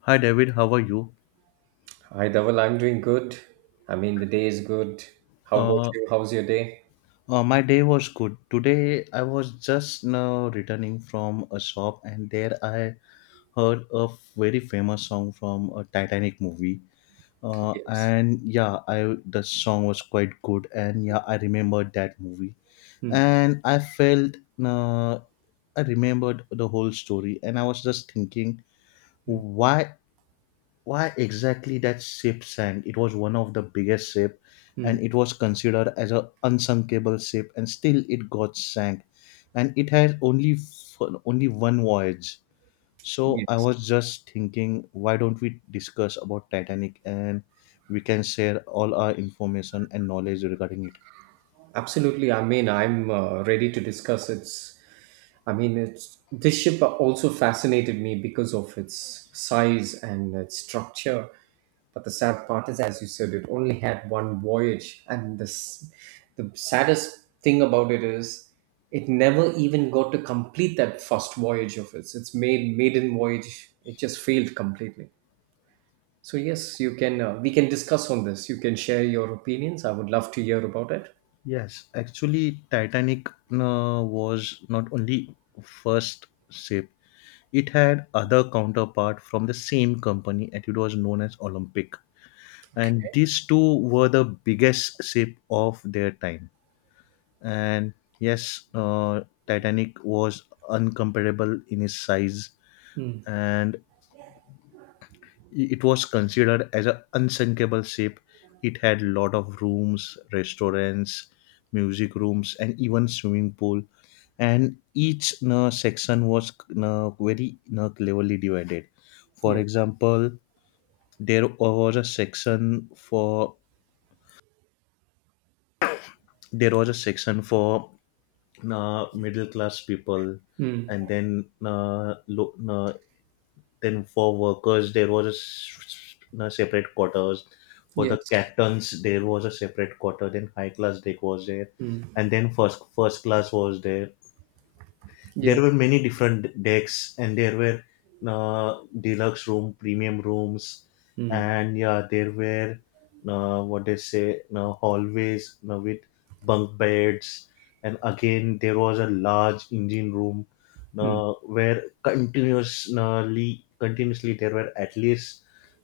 Hi David, how are you? Hi, Dhaval. I'm doing good. I mean, the day is good. How about Uh, you? How's your day? My day was good. Today I was just now returning from a shop and there I heard a very famous song from a Titanic movie. Yes. And yeah, I the song was quite good, and yeah, I remembered that movie Hmm. and I felt uh, I remembered the whole story and I was just thinking Hmm. why why exactly that ship sank. It was one of the biggest ship, Hmm. and it was considered as a unsinkable ship, and still it got sank, and it had only only one voyage. So I Yes. was just thinking, why don't we discuss about Titanic and we can share all our information and knowledge regarding it. Absolutely. I mean, I'm ready to discuss. It's I mean, it's this ship also fascinated me because of its size and its structure. But the sad part is, as you said, it only had one voyage, and this the saddest thing about it is it never even got to complete that first voyage of its made maiden voyage. It just failed completely. So yes, you can we can discuss on this. You can share your opinions. I would love to hear about it. Yes, actually Titanic was not only first ship. It had other counterpart from the same company and it was known as Olympic. And Okay. these two were the biggest ship of their time. And yes, Titanic was incomparable in its size, Mm, and it was considered as an unsinkable ship. It had lot of rooms, restaurants, music rooms, and even swimming pool, and each you section was you very, you know, cleverly divided. For yes. example, there was a section for there was a section for middle class people, Mm, and then for workers there was a a separate quarters. For the yes. captains there was a separate quarter. Then high class deck was there, Mm, and then first class was there. There were yes. many different decks, and there were deluxe room, premium rooms, Mm, and yeah, there were what they say, hallways you with bunk beds, and again there was a large engine room mm. Where continuously there were at least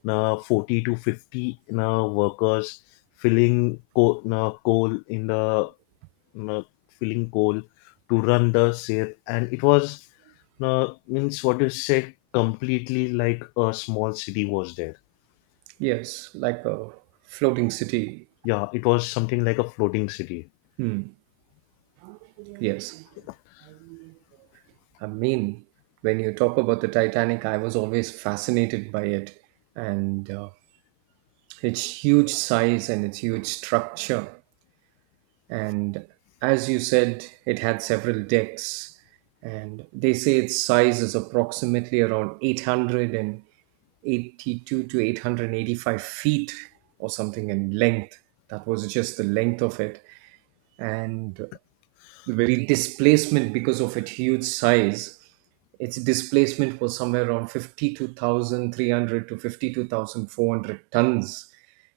40 to 50 workers filling coal in the uh, filling goal to run the ship, and it was, means what you say, completely like a small city was there. Yes, like a floating city. Yeah, it was something like a floating city. Hmm. Yes. I mean, when you talk about the Titanic, I was always fascinated by it and its huge size and its huge structure. And as you said, it had several decks, and they say its size is approximately around 882 to 885 feet or something in length. That was just the length of it. And the very displacement because of its huge size. Its displacement was somewhere around 52,300 to 52,400 tons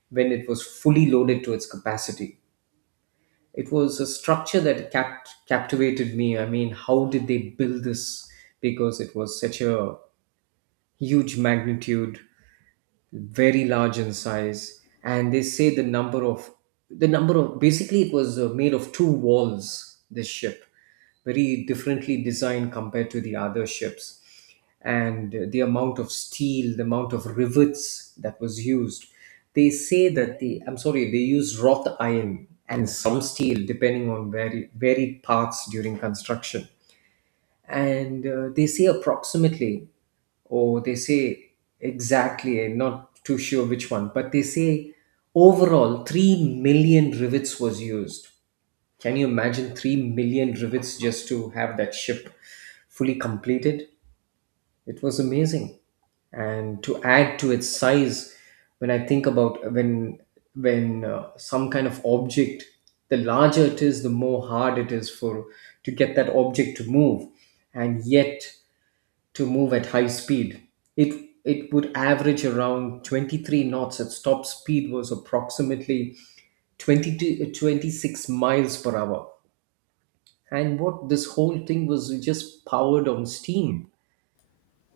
when it was fully loaded to its capacity. It was a structure that captivated me. I mean, how did they build this? Because it was such a huge magnitude, very large in size, and they say the number of basically it was made of two walls, this ship very differently designed compared to the other ships, and the amount of steel, the amount of rivets that was used. They say that the I'm sorry, they use wrought iron and some steel depending on very varied parts during construction. And they say approximately. Oh, they say exactly, I'm not too sure which one, but they say overall 3 million rivets was used. Can you imagine 3 million rivets just to have that ship fully completed? It was amazing. And to add to its size, when I think about when some kind of object, the larger it is, the more hard it is for to get that object to move. And yet to move at high speed. It would average around 23 knots at top speed was approximately 20 to 26 miles per hour. And what, this whole thing was just powered on steam.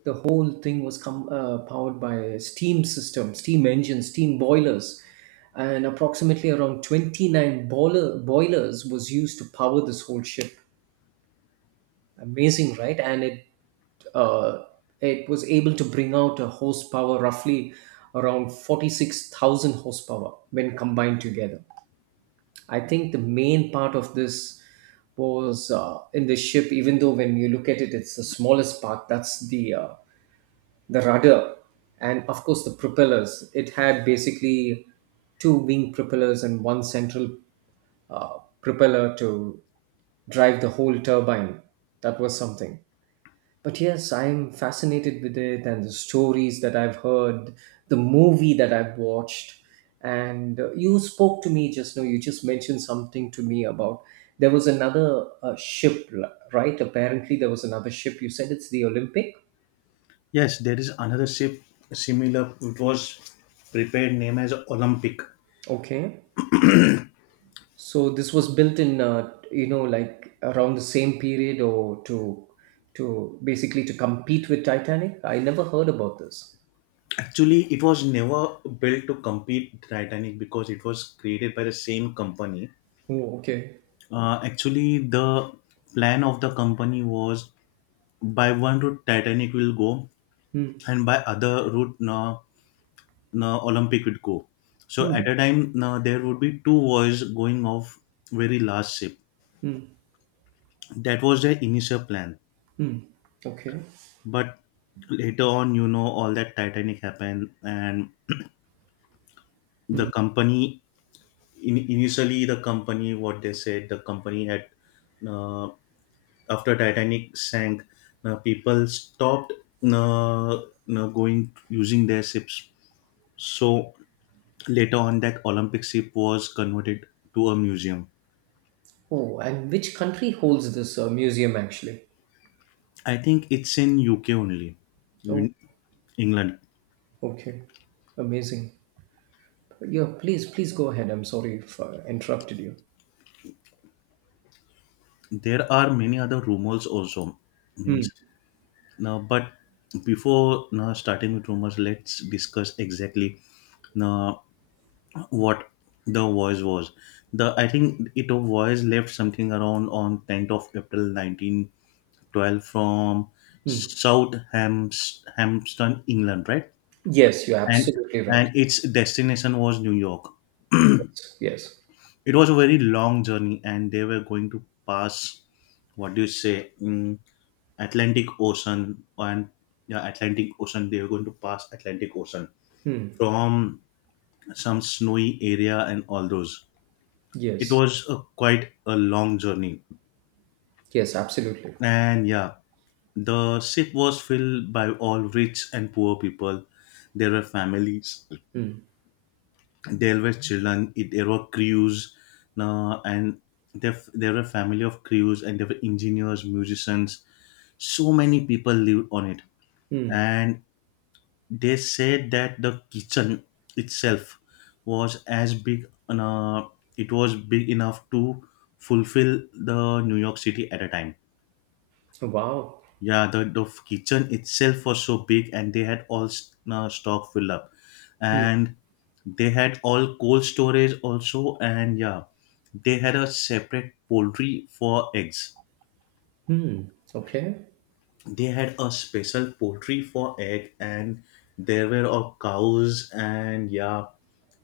The whole thing was powered by a steam system, steam engines, steam boilers, and approximately around 29 boilers was used to power this whole ship. Amazing, right? And uh, it was able to bring out a horsepower roughly around 46,000 horsepower when combined together. I think the main part of this was in the ship. Even though when you look at it, it's the smallest part, that's the rudder and of course the propellers. It had basically two wing propellers and one central propeller to drive the whole turbine. That was something. But yes, I'm fascinated with it, and the stories that I've heard, the movie that I've watched. And you spoke to me just now, you just mentioned something to me about there was another ship, right? Apparently, there was another ship. You said it's the Olympic. Yes, there is another ship similar. It was prepared name as Olympic. Okay. So this was built in, like around the same period, or to basically to compete with Titanic. I never heard about this. Actually, it was never built to compete Titanic because it was created by the same company. Oh, okay. Actually, the plan of the company was by one route Titanic will go, Hmm. and by other route, no Olympic would go. So Hmm. at a time, there would be two wars going off very large ship. Hmm. That was their initial plan. Hmm. Okay. But later on, you know, all that Titanic happened, and the company initially, the company, what they said, the company had, uh, after Titanic sank, people stopped going using their ships. So later on, that Olympic ship was converted to a museum. Oh, and which country holds this museum actually? I think it's in UK only, Oh, in England. okay. Amazing. Yeah, please, please go ahead. I'm sorry if I interrupted you. There are many other rumors also. Hmm. Means now, but before now starting with rumors, let's discuss exactly now what the voice was. The I think it was left something around on 10th of April 1912 from Hmm. South Hampton, England, right? Yes, you're And absolutely right. and its destination was New York. Yes. Yes. It was a very long journey, and they were going to pass, what do you say, Atlantic Ocean, and yeah, Atlantic Ocean. They were going to pass Atlantic Ocean Hmm. from some snowy area and all those. It Yes. was a, quite a long journey, Yes, absolutely. and yeah, the ship was filled by all rich and poor people. There were families, there were there were crews now, and there were family of crews, and there were engineers, musicians. So many people lived on it, Hmm. and they said that the kitchen itself was as big, it was big enough to fulfill the New York city at a time. Wow. Yeah, the kitchen itself was so big, and they had all stock filled up, Hmm. and they had all cold storage also. And yeah, they had a separate poultry for eggs. Okay. They had a special poultry for egg, and there were all cows, and yeah,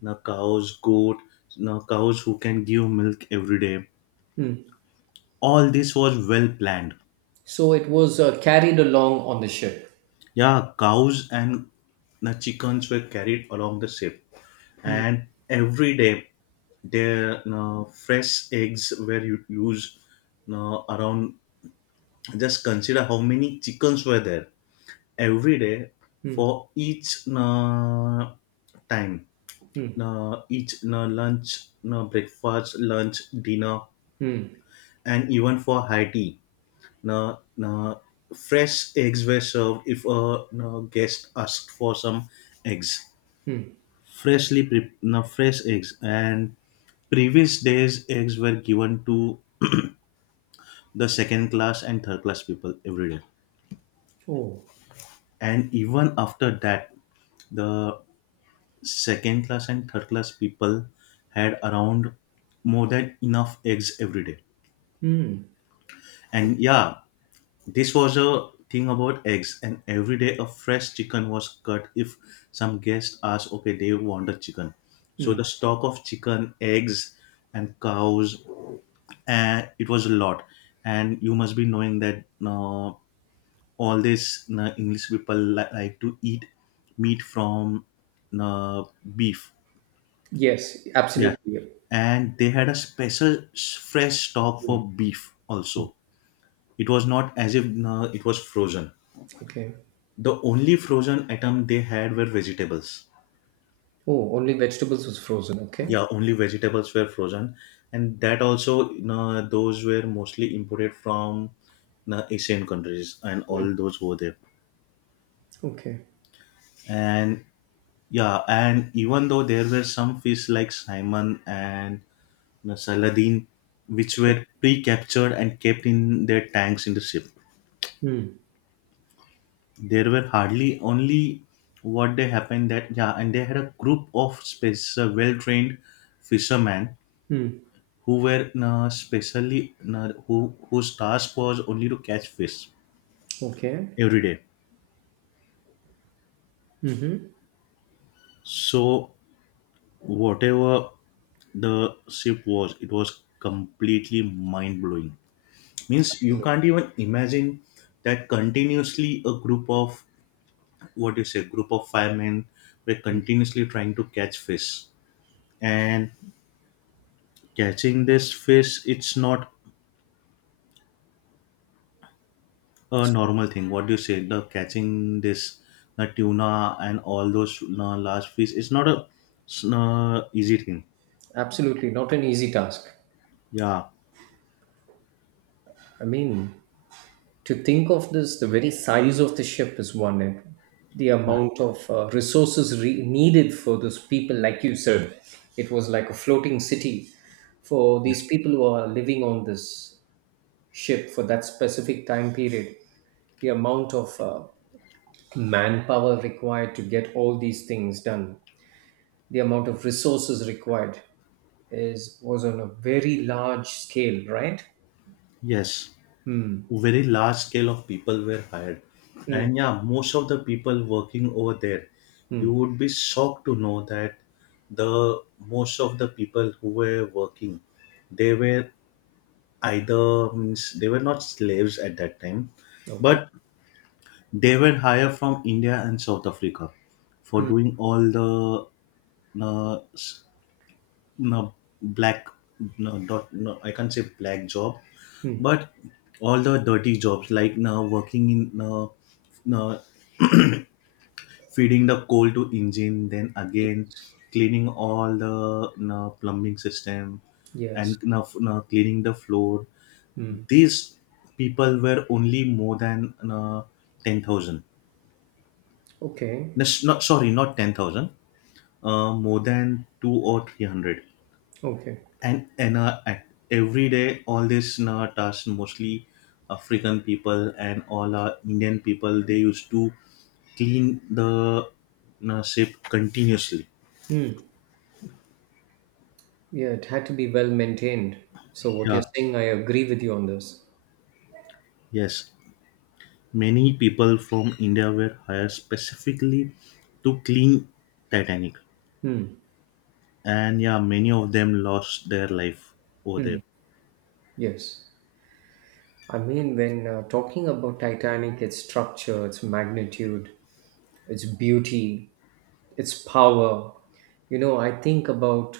now cows, goat, now cows who can give milk every day. All this was well planned. So it was carried along on the ship. Yeah, cows and the chickens were carried along the ship, Hmm. and every day their fresh eggs were used around. Just consider how many chickens were there every day Hmm. for each time, each lunch, breakfast, lunch, dinner, Hmm. and even for high tea, uh, uh, fresh eggs were served if a guest asked for some eggs. Hmm. Freshly pre- no, Fresh eggs, and previous days eggs were given to the second class and third class people every day. Oh, And even after that, the second class and third class people had around more than enough eggs every day. And yeah, this was a thing about eggs. And every day a fresh chicken was cut if some guest asked, okay, they want a chicken. So the stock of chicken, eggs, and cows, and it was a lot. And you must be knowing that all these english people like to eat meat from uh, beef. yes, Yeah, absolutely. and they had a special fresh stock for beef also. It was not as if it was frozen. Okay. The only frozen item they had were vegetables. Oh, only vegetables was frozen. Yeah, Okay. only vegetables were frozen, and that also those were mostly imported from asian countries and all those over there. Okay. And yeah, and even though there were some fish like simon and, you know, saladin, which Okay. were pre-captured and kept in their tanks in the ship. Hmm. There were hardly only what they happened that, yeah, and they had a group of special well-trained fishermen Hmm. who were specially, whose task was only to catch fish Okay. every day. Mm-hmm. So whatever the ship was, it was completely mind-blowing. Means you can't even imagine that continuously a group of, what do you say, group of firemen were continuously trying to catch fish. And catching this fish, it's not a normal thing. What do you say, the catching this, the tuna and all those large fish, it's not a easy thing. Absolutely, not an easy task. Yeah. I mean, to think of this, the very size of the ship is one, and the amount of resources needed for those people, like you said, it was like a floating city for these Yes. people who are living on this ship for that specific time period. The amount of manpower required to get all these things done, the amount of resources required is was on a very large scale, right? Yes, very large scale of people were hired. Mm, And yeah, most of the people working over there, you mm, would be shocked to know that the most of the people who were working, they were either, means they were not slaves at that time, okay. but they were hired from india and south africa for doing all the no, s- no black no, dot, no I can't say black job, Mm, but all the dirty jobs like now working in uh, feeding the coal to engine, then again cleaning all the plumbing system, and yes. now now cleaning the floor. Mm, These people were only more than 10,000. okay. Not sorry, not 10,000, more than 2 or 300. Okay. And at every day all this tasks, mostly african people and all indian people they used to clean the ship continuously. Mm, yeah, it had to be well maintained. So what you're Yeah. saying, I agree with you on this. Yes, many people from india were hired specifically to clean Titanic. Mm, And yeah, many of them lost their life over there. yes. I mean, when talking about Titanic, its structure, its magnitude, its beauty, its power, you know, I think about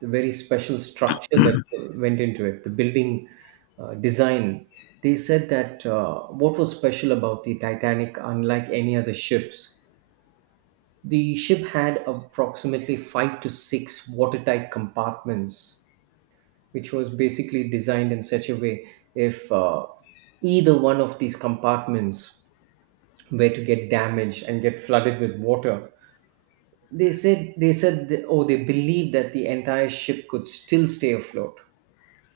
the very special structure that went into it, the building design. They said that what was special about the Titanic, unlike any other ships, the ship had approximately five to six watertight compartments, which was basically designed in such a way, if either one of these compartments were to get damaged and get flooded with water, oh, they believed that the entire ship could still stay afloat.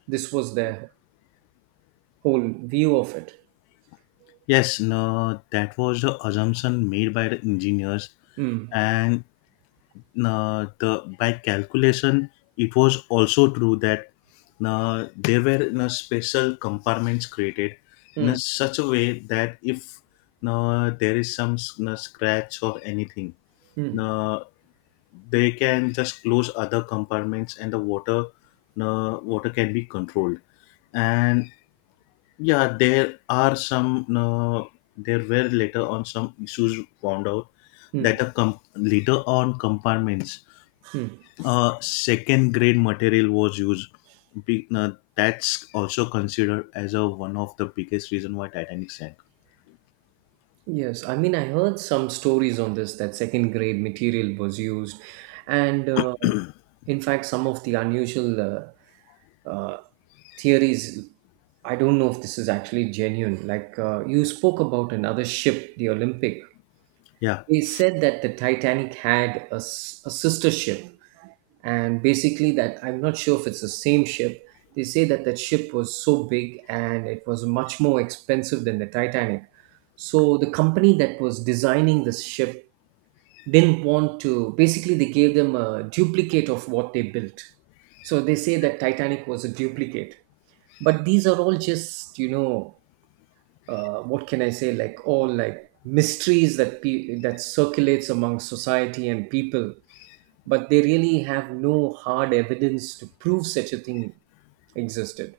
This was their whole view of it. Yes, no, that was the assumption made by the engineers, and the by calculation, it was also true that there were special compartments created in a Mm, such a way that if there is some scratch or anything, mm, uh, they can just close other compartments and the water, water can be controlled. And yeah, there are some, there were later on some issues found out that mm. the later on compartments, second grade material was used. That's also considered as a one of the biggest reason why Titanic sank. Yes, I mean, I heard some stories on this that second grade material was used, and in fact, some of the unusual uh, uh, theories. I don't know if this is actually genuine. Like you spoke about another ship, the Olympic. Yeah. They said that the Titanic had a sister ship, and basically that I'm not sure if it's the same ship. They say that that ship was so big and it was much more expensive than the Titanic, so the company that was designing this ship didn't want to, basically they gave them a duplicate of what they built. So they say that Titanic was a duplicate, but these are all just what can I say, like all like mysteries that circulates among society and people, but they really have no hard evidence to prove such a thing existed.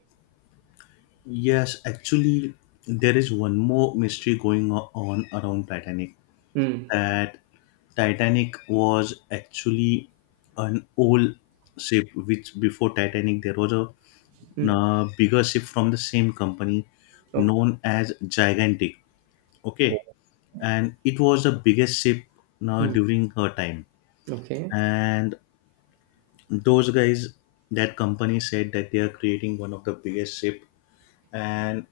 Yes, actually there is one more mystery going on around Titanic, Hmm. that Titanic was actually an old ship, which before Titanic there was a Hmm. Bigger ship from the same company Okay. known as gigantic. Okay. Oh. And it was the biggest ship Hmm. during her time. Okay. And those guys, that company said that they are creating one of the biggest ship, and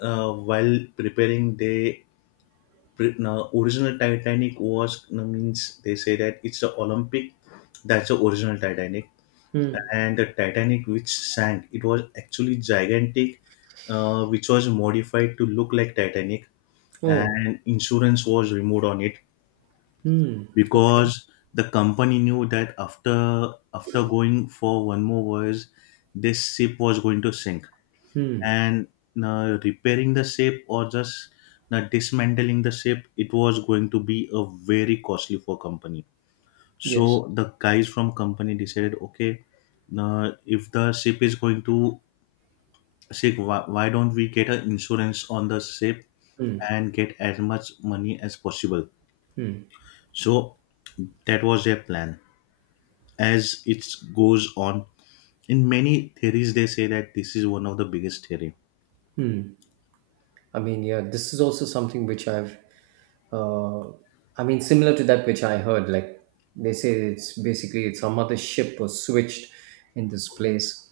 while preparing they original Titanic was, no, means they say that it's the Olympic, that's the original Titanic, Hmm. and the Titanic which sank, it was actually gigantic, which was modified to look like Titanic, Oh. and insurance was removed on it, Hmm. Okay. because the company knew that after going for one more voyage, this ship was going to sink. Hmm. And repairing the ship or just dismantling the ship, it was going to be a very costly for company. Yes. So the guys from company decided, okay, if the ship is going to sink, why don't we get an insurance on the ship Hmm. and get as much money as possible. So that was their plan, as it goes on. In many theories, they say that this is one of the biggest theory. I mean, yeah, this is also something which uh, I mean, similar to that which I heard. Like they say, it's basically it's some other ship was switched in this place.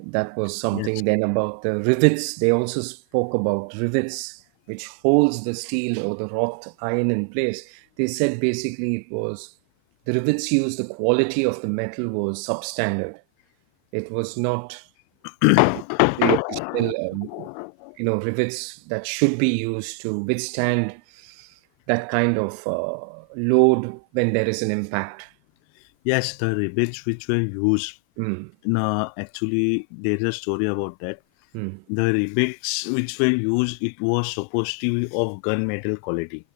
That was Yes, something. Then about the rivets, they also spoke about rivets which holds the steel or the wrought iron in place. They said basically it was the rivets used, the quality of the metal was substandard. It was not the original rivets that should be used to withstand that kind of load when there is an impact. yes, the rebates which were used. No, actually, there is a story about that. The rebates which were used, it was supposed to be of gunmetal quality.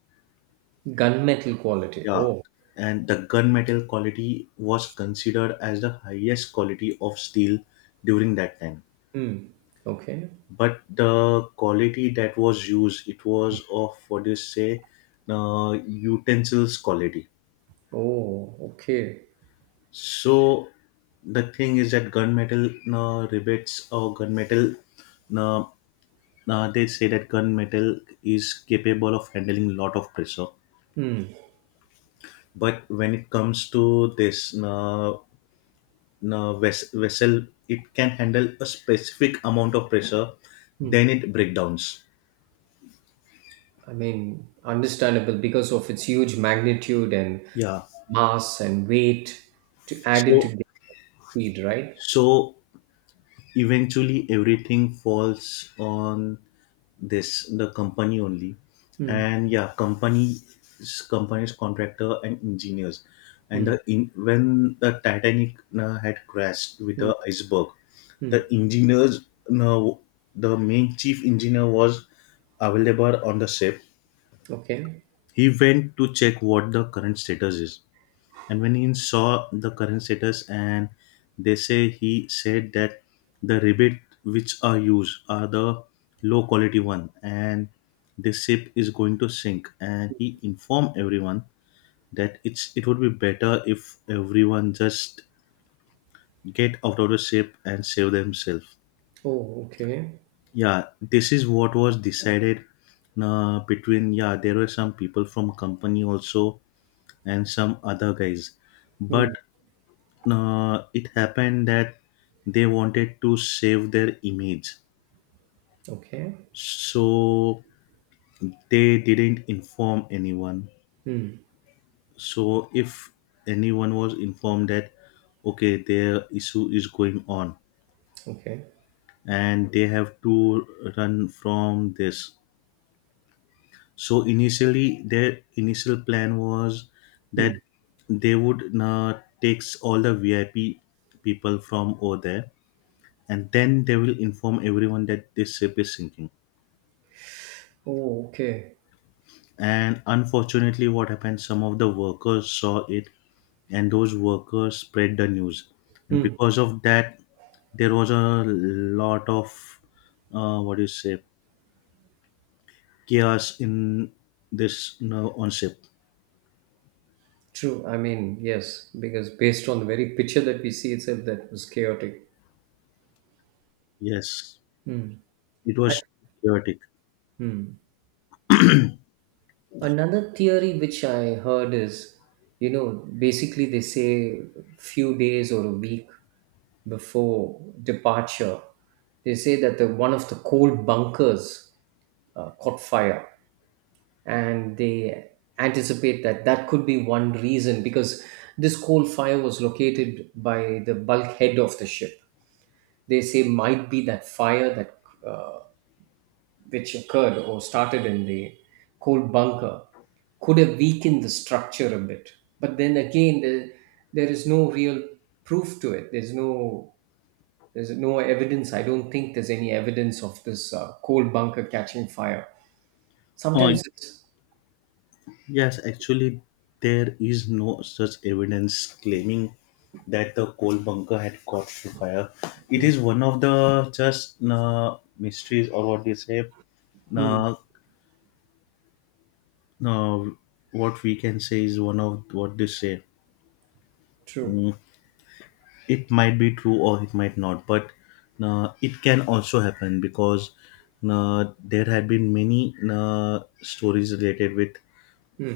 Gunmetal quality. Yeah, Oh. and the gunmetal quality was considered as the highest quality of steel during that time. Hmm. Okay. But the quality that was used, it was of what do you say, utensils quality. Oh, okay. So the thing is that gunmetal rebates or gunmetal, uh, they say that gunmetal is capable of handling a lot of pressure. Hmm. But when it comes to this vessel, it can handle a specific amount of pressure, Hmm. then it breakdowns. I mean, understandable because of its huge magnitude and Yeah. mass and weight to add it to So the speed, right? so eventually everything falls on this the company only. Hmm. And yeah, companies, contractor and engineers. And Hmm. When the Titanic had crashed with Hmm. the iceberg, Hmm. the engineers, uh, the main chief engineer was available on the ship. Okay. He went to check what the current status is, and when he saw the current status, and they say he said that the rebate which are used are the low quality one, and the ship is going to sink. And he informed everyone that it would be better if everyone just get out of the ship and save themselves. Oh, okay. Yeah, this is what was decided, between, yeah, there were some people from company also and some other guys, but Hmm. It happened that they wanted to save their image, Okay. so they didn't inform anyone. Hmm. So if anyone was informed that, okay, their issue is going on Okay. and they have to run from this. So initially their initial plan was that Hmm. they would take all the VIP people from over there, and then they will inform everyone that this ship is sinking. Oh, okay. And unfortunately what happened, some of the workers saw it and those workers spread the news, and Hmm. because of that there was a lot of, what do you say, chaos in this, you know, on ship. True. I mean, yes, because based on the very picture that we see itself, that was chaotic. Yes, it was chaotic. Another theory which I heard is, you know, basically they say few days or a week before departure, they say that one of the coal bunkers caught fire, and they anticipate that that could be one reason because this coal fire was located by the bulkhead of the ship. They say might be that fire that uh, which occurred or started in the cold bunker could have weakened the structure a bit. But then again, there is no real proof to it. There's no evidence. I don't think there's any evidence of this coal bunker catching fire. Oh Sometimes it's yes, actually there is no such evidence claiming that the coal bunker had caught fire. It Hmm. is one of the just mysteries, or what do you say, Hmm. uh, uh, what we can say is one of what they say. True. Mm, it might be true or it might not, but it can also happen because there had been many stories related with Hmm.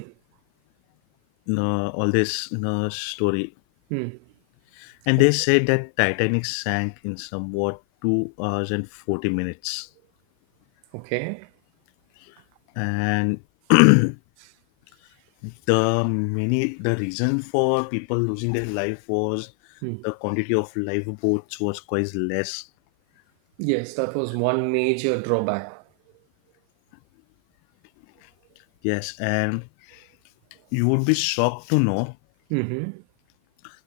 all this story, Hmm. and they Okay. said that Titanic sank in somewhat 2 hours and 40 minutes, Okay. and the reason for people losing their life was Hmm. the quantity of lifeboats was quite less. Yes, that was one major drawback. Yes, and you would be shocked to know Mm-hmm.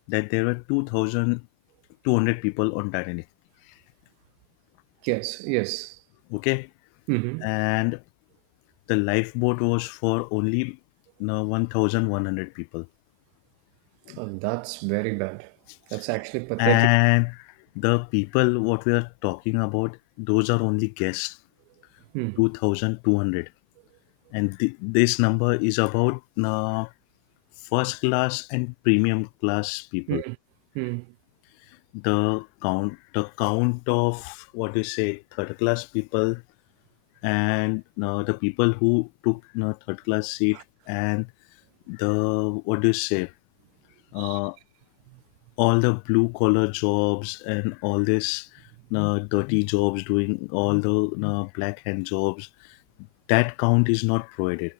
that there were 2,200 people on Titanic. Yes, yes. Okay, Mm-hmm. and the lifeboat was for only, no, 1,100 people. Oh, that's very bad. That's actually pathetic. And the people what we are talking about, those are only guests, Hmm. 2,200. And this number is about first class and premium class people. Hmm. The count of, what do you say, third class people, and the people who took third class seat, and the, what do you say, uh, all the blue collar jobs and all this dirty jobs, doing all the black hand jobs, that count is not provided.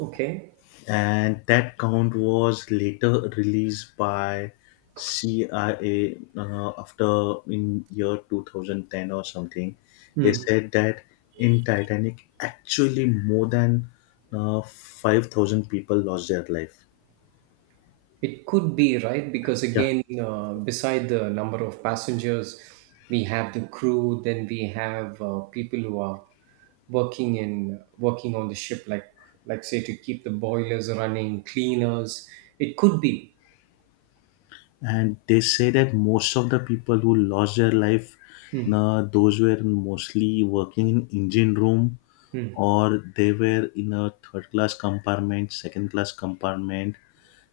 Okay. And that count was later released by CIA after in year 2010 or something. They Hmm. said that in Titanic, actually more than 5,000 people lost their life. It could be, right? Because Yeah, again, beside the number of passengers, we have the crew, then we have people who are working on the ship, like say to keep the boilers running, cleaners. It could be. and they say that most of the people who lost their life, Hmm. Those were mostly working in engine room, Hmm. or they were in a third class compartment, second class compartment,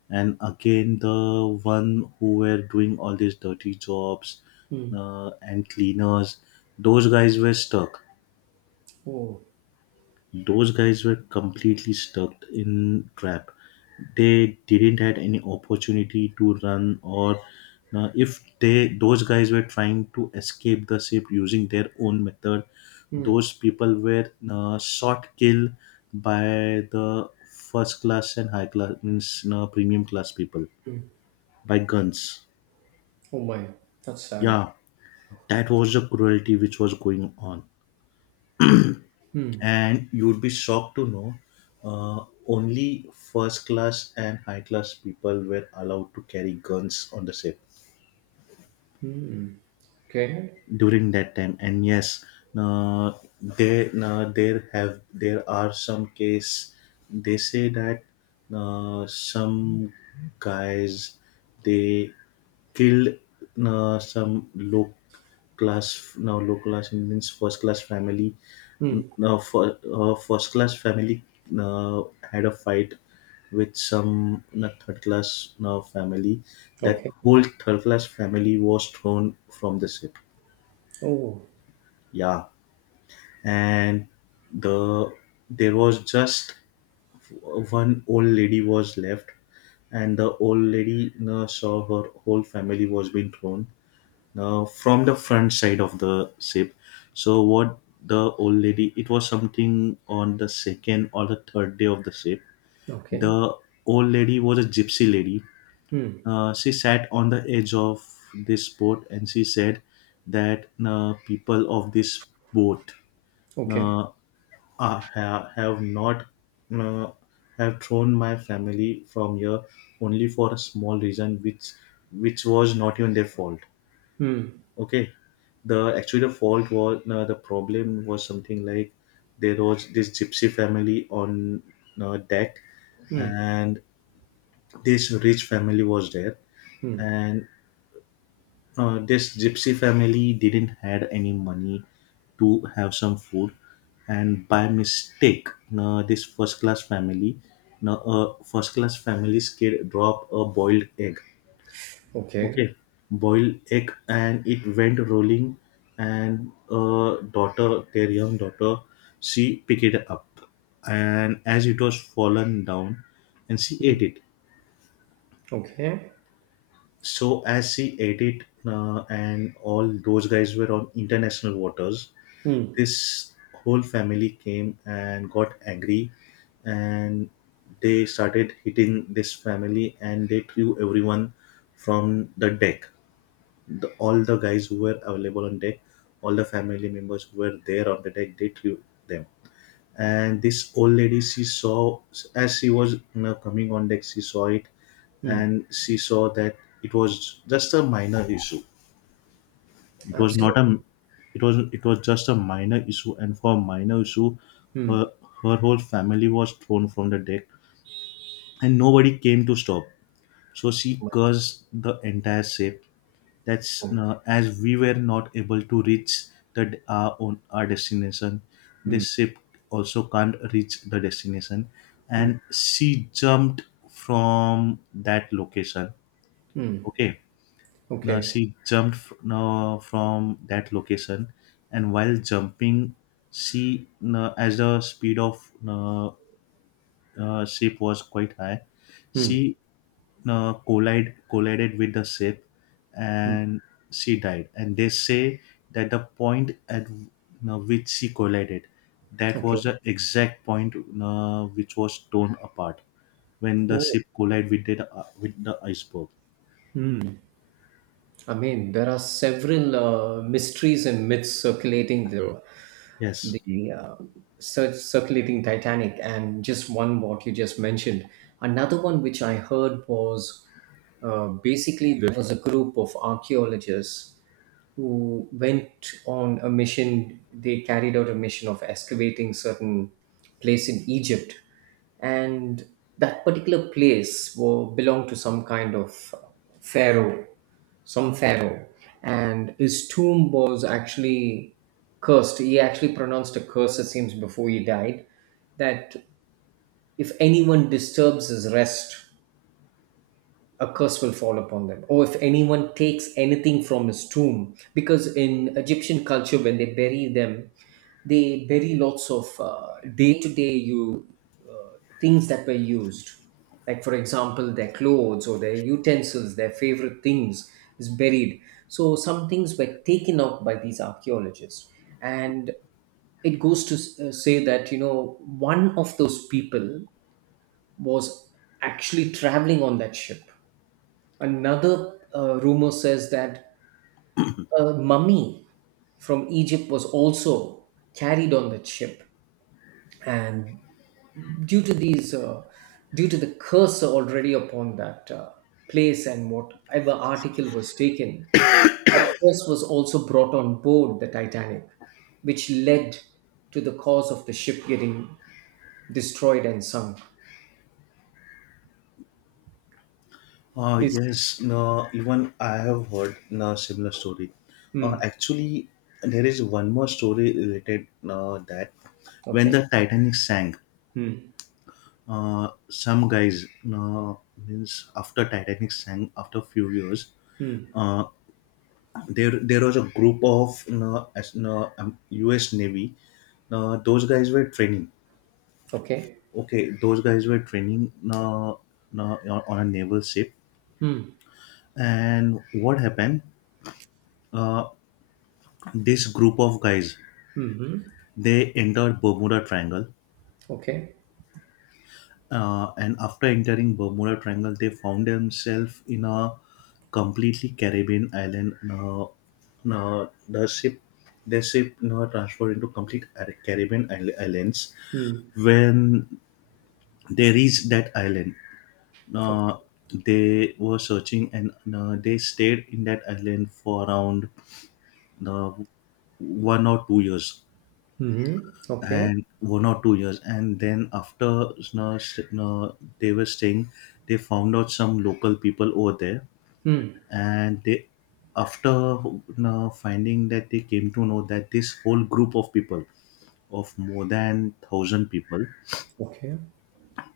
and again the one who were doing all these dirty jobs, Hmm. And cleaners, those guys were stuck. Oh. Those guys were completely stuck in trap. They didn't had any opportunity to run, or if they, those guys were trying to escape the ship using their own method, Hmm. those people were shot, killed by the first class and high class, means premium class people, Hmm. by guns. Oh my, that's sad. Yeah, that was the cruelty which was going on. Hmm. And you would be shocked to know only first class and high class people were allowed to carry guns on the ship Hmm. Okay. during that time. And yes, uh, there, there have there are some case, they say that some guys, they killed some low class Indians, first class family, Hmm. now for first class family, uh, had a fight with some third class, now family, that Okay. whole third class family was thrown from the ship. Oh. Yeah, and the, there was just one old lady was left, and the old lady saw her whole family was being thrown from the front side of the ship. So what, the old lady? It was something on the second or the third day of the ship. Okay. The old lady was a gypsy lady. Hmm. She sat on the edge of this boat and she said that, people of this boat, Okay. uh, have not, uh, have thrown my family from here, only for a small reason which was not even their fault. Hmm. Okay, the, actually the fault was, the problem was something like, there was this gypsy family on, deck, Hmm. and this rich family was there, Hmm. and, uh, this gypsy family didn't had any money to have some food, and by mistake, this first class family, now a first class family's kid dropped a boiled egg. Okay, Okay. boiled egg, and it went rolling, and, daughter, their young daughter, she picked it up, and as it was fallen down, and she ate it. Okay. So as she ate it, and all those guys were on international waters, Mm. this whole family came and got angry, and they started hitting this family, and they threw everyone from the deck. The, all the guys who were available on deck, all the family members who were there on the deck, they threw them. And this old lady, she saw, as she was, you know, coming on deck, she saw it. Mm. And she saw that it was just a minor issue, it was not Absolutely. a, it was, it was just a minor issue, and for a minor issue, her, Mm. her whole family was thrown from the deck and nobody came to stop. So she cursed the entire ship, that's, Oh. As we were not able to reach the our own our destination, Mm. this ship also can't reach the destination. Mm. And she jumped from that location. Mm. Okay, now Okay. she jumped now from that location, and while jumping, she, now as the speed of, ship was quite high. Mm. She, collided with the ship, Mm. and she died. And they say that the point at you which she collided, that was the Okay. exact point, which was torn apart when the Oh, ship collided with the iceberg. I mean, there are several mysteries and myths circulating there. Yes. The circulating Titanic, and just one what you just mentioned. Another one which I heard was basically there was a group of archaeologists who went on a mission. They carried out a mission of excavating certain place in Egypt, and that particular place belonged to some kind of pharaoh, some pharaoh, and his tomb was actually cursed. He actually pronounced a curse, it seems, before he died, that if anyone disturbs his rest, a curse will fall upon them, or if anyone takes anything from his tomb, because in Egyptian culture, when they bury them, they bury lots of day to day you things that were used, like for example their clothes or their utensils, their favorite things is buried. So some things were taken up by these archaeologists, and it goes to say that one of those people was actually traveling on that ship. Another rumor says that a mummy from Egypt was also carried on that ship, and due to these uh, due to the curse already upon that place and whatever article was taken, that curse was also brought on board the Titanic, which led to the cause of the ship getting destroyed and sunk. This Yes, no, even I have heard a similar story. Hmm. Actually, there is one more story related, that when Okay. the Titanic sank, Hmm. Some guys, uh, means after Titanic sank after few years, Hmm. uh, there was a group of, U.S. Navy. Those guys were training. Okay. Okay, those guys were training, on a naval ship, Hmm. and what happened? Uh, this group of guys, Hmm. they entered Bermuda Triangle, Okay. And after entering Bermuda Triangle they found themselves in a completely Caribbean island, the ship, the ship now transferred into complete Caribbean islands. Hmm. When they reached that island, uh, Okay. they were searching, and they stayed in that island for around uh, 1 or 2 years, Hmm. Okay. and then after, you know, they were staying, they found out some local people over there. hmm, And they, after, you know, finding that, they came to know that this whole group of people of more than 1000 people, okay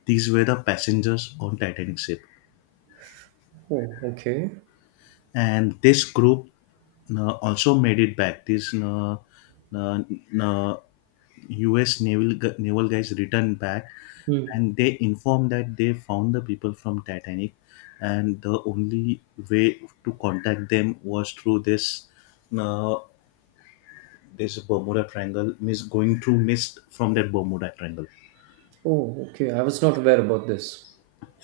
these were the passengers on Titanic ship. oh, okay. And this group, you also made it back, this, you know, you U.S. Naval guys returned back, Hmm. and they informed that they found the people from Titanic, and the only way to contact them was through this, uh, this Bermuda Triangle, miss going through mist from that Bermuda Triangle. Oh, okay. I was not aware about this.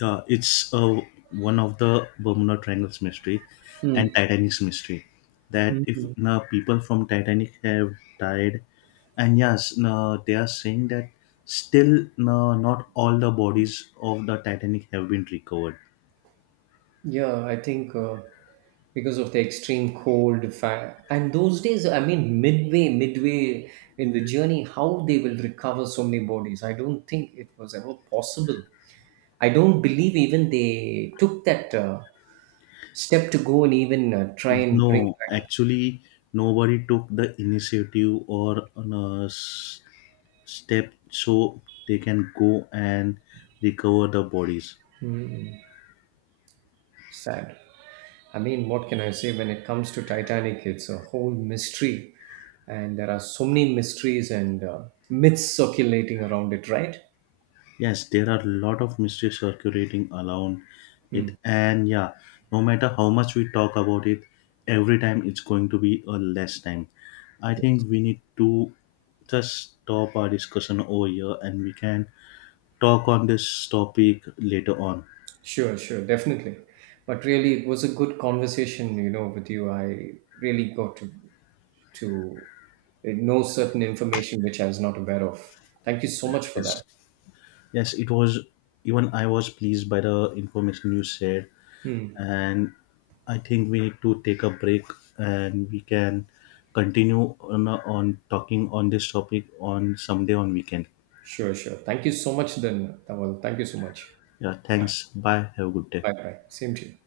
Yeah, it's, one of the Bermuda Triangle's mystery Hmm. and Titanic's mystery. That if Mhm. now people from Titanic have died, and yes, now they are saying that still now not all the bodies of the Titanic have been recovered. Yeah, I think because of the extreme cold and those days, I mean, midway in the journey, how they will recover so many bodies. I don't think it was ever possible. I don't believe even they took that step to go and even try and bring No, back. actually, nobody took the initiative, or step, so they can go and recover the bodies. Sad. I mean, what can I say when it comes to Titanic? It's a whole mystery, and there are so many mysteries and myths circulating around it, right? Yes, there are a lot of mysteries circulating around it, and yeah, no matter how much we talk about it, every time it's going to be a less time. I think we need to just stop our discussion over here, and we can talk on this topic later on. Sure, sure, definitely. But really, it was a good conversation, with you. I really got to to know certain information which I was not aware of. Thank you so much for Yes, that. yes, it was, even I was pleased by the information you shared, Hmm. and I think we need to take a break, and we can continue on talking on this topic on someday on weekend. Sure, sure. Thank you so much, then, Tawal. Thank you so much. Yeah, thanks. Bye. Have a good day. Bye bye. Same to you.